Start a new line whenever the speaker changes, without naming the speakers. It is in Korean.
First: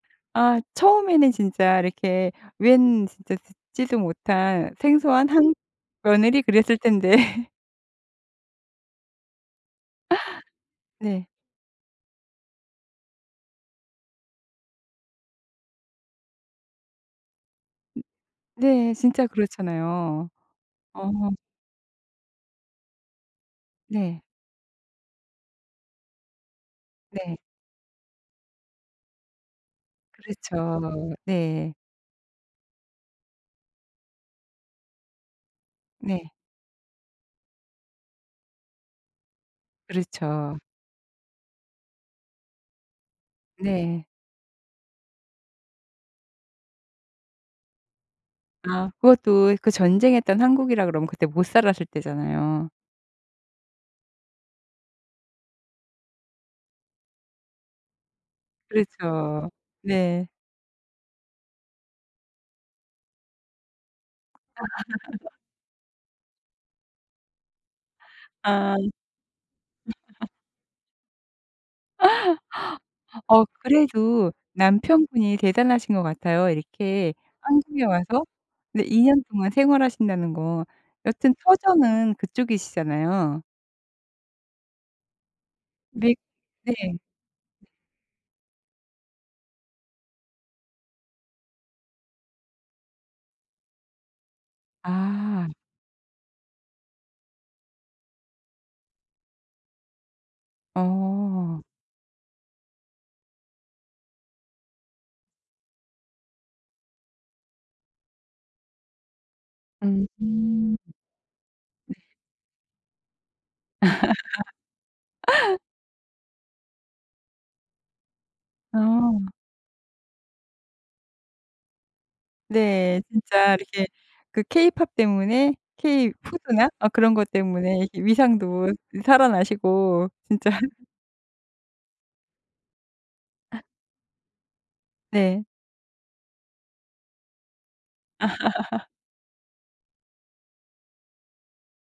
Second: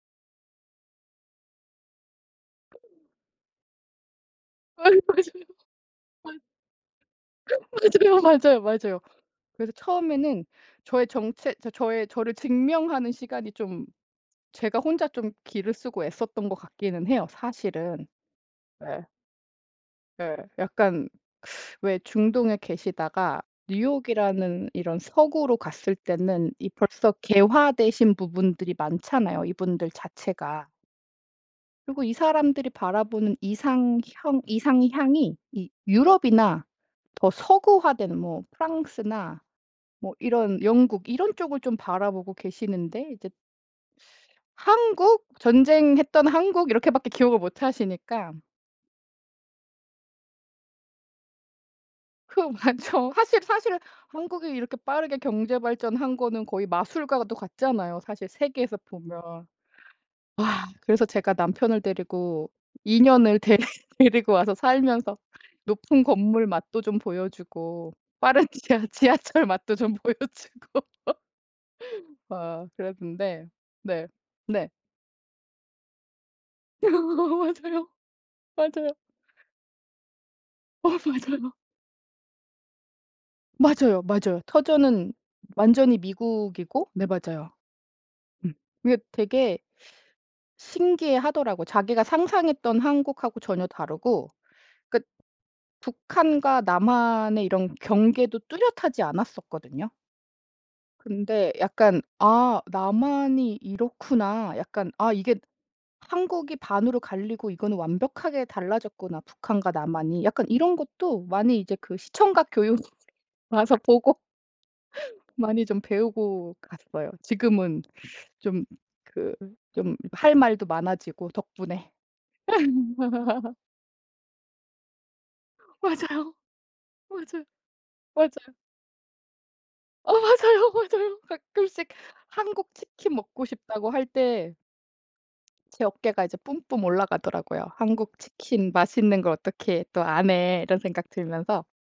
아. 처음에는 진짜 이렇게 웬 진짜 듣지도 못한
아이
생소한
맞아요.
한
맞
며느리 그랬을 텐데.
맞아요, 맞아요, 맞아요. 그래서 처음에는 저의
네.
정체, 저 저의 저를 증명하는 시간이 좀 제가 혼자 좀 기를 쓰고 애썼던 것 같기는 해요
[unintelligible]
사실은.
네.
예.
진짜 그렇잖아요.
예. 약간
어.
왜 중동에 계시다가
네.
뉴욕이라는 이런 서구로 갔을 때는 이 벌써
네.
개화되신 부분들이 많잖아요 이분들 자체가.
그렇죠. 네.
그리고 이 사람들이 바라보는 이상형 이상향이 이
네.
유럽이나 더 서구화된 뭐 프랑스나 뭐
그렇죠.
이런 영국 이런 쪽을 좀 바라보고 계시는데 이제
네.
한국? 전쟁했던 한국 이렇게밖에 기억을 못 하시니까.
아. 그것도 그 전쟁했던 한국이라 그러면 그때 못살았을
그
때잖아요.
맞죠. 사실 사실 한국이 이렇게 빠르게 경제 발전한 거는 거의 마술과도 같잖아요 사실 세계에서 보면.
그렇죠. 네.
아. 그래서 제가 남편을 데리고 2 년을 데리 데리고 와서 살면서 높은 건물 맛도 좀 보여 주고 빠른
아.
지하 지하철 맛도 좀 보여주고. 아.
어.
그랬는데 네.
그래도
네.
남편분이 대단하신 것 같아요 이렇게 한국에
맞아요.
와서 네
맞아요.
2 년 동안 생활하신다는 거.
어
여튼
맞아요.
터전은 그쪽이시잖아요.
맞아요, 맞아요. 터전은 완전히
믹 네.
미국이고. 네. 맞아요. 음. 그게 되게 신기해 하더라고요. 자기가 상상했던 한국하고 전혀 다르고 그러니까
아.
북한과 남한의 이런 경계도 뚜렷하지 않았었거든요. 근데
어.
약간 '아 남한이 이렇구나. 약간 아 이게 한국이 반으로 갈리고 이거는 완벽하게 달라졌구나 북한과 남한이.' 약간 이런
음.
것도 많이 이제
네.
그 시청각 교육 와서 보고 많이 좀 배우고 갔어요. 지금은 좀
어.
그 좀 할 말도 많아지고 덕분에.
네. 진짜 이렇게 그 케이팝 때문에 케이
맞아요.
푸드나 어 그런 것
맞아요.
때문에 이렇게
맞아요.
위상도 살아나시고
어.
진짜
맞아요, 맞아요. 가끔씩 한국 치킨 먹고 싶다고 할 때
네.
제 어깨가 이제 뿜뿜 올라가더라고요. '한국 치킨 맛있는 걸 어떻게 또 아네.' 이런 생각 들면서.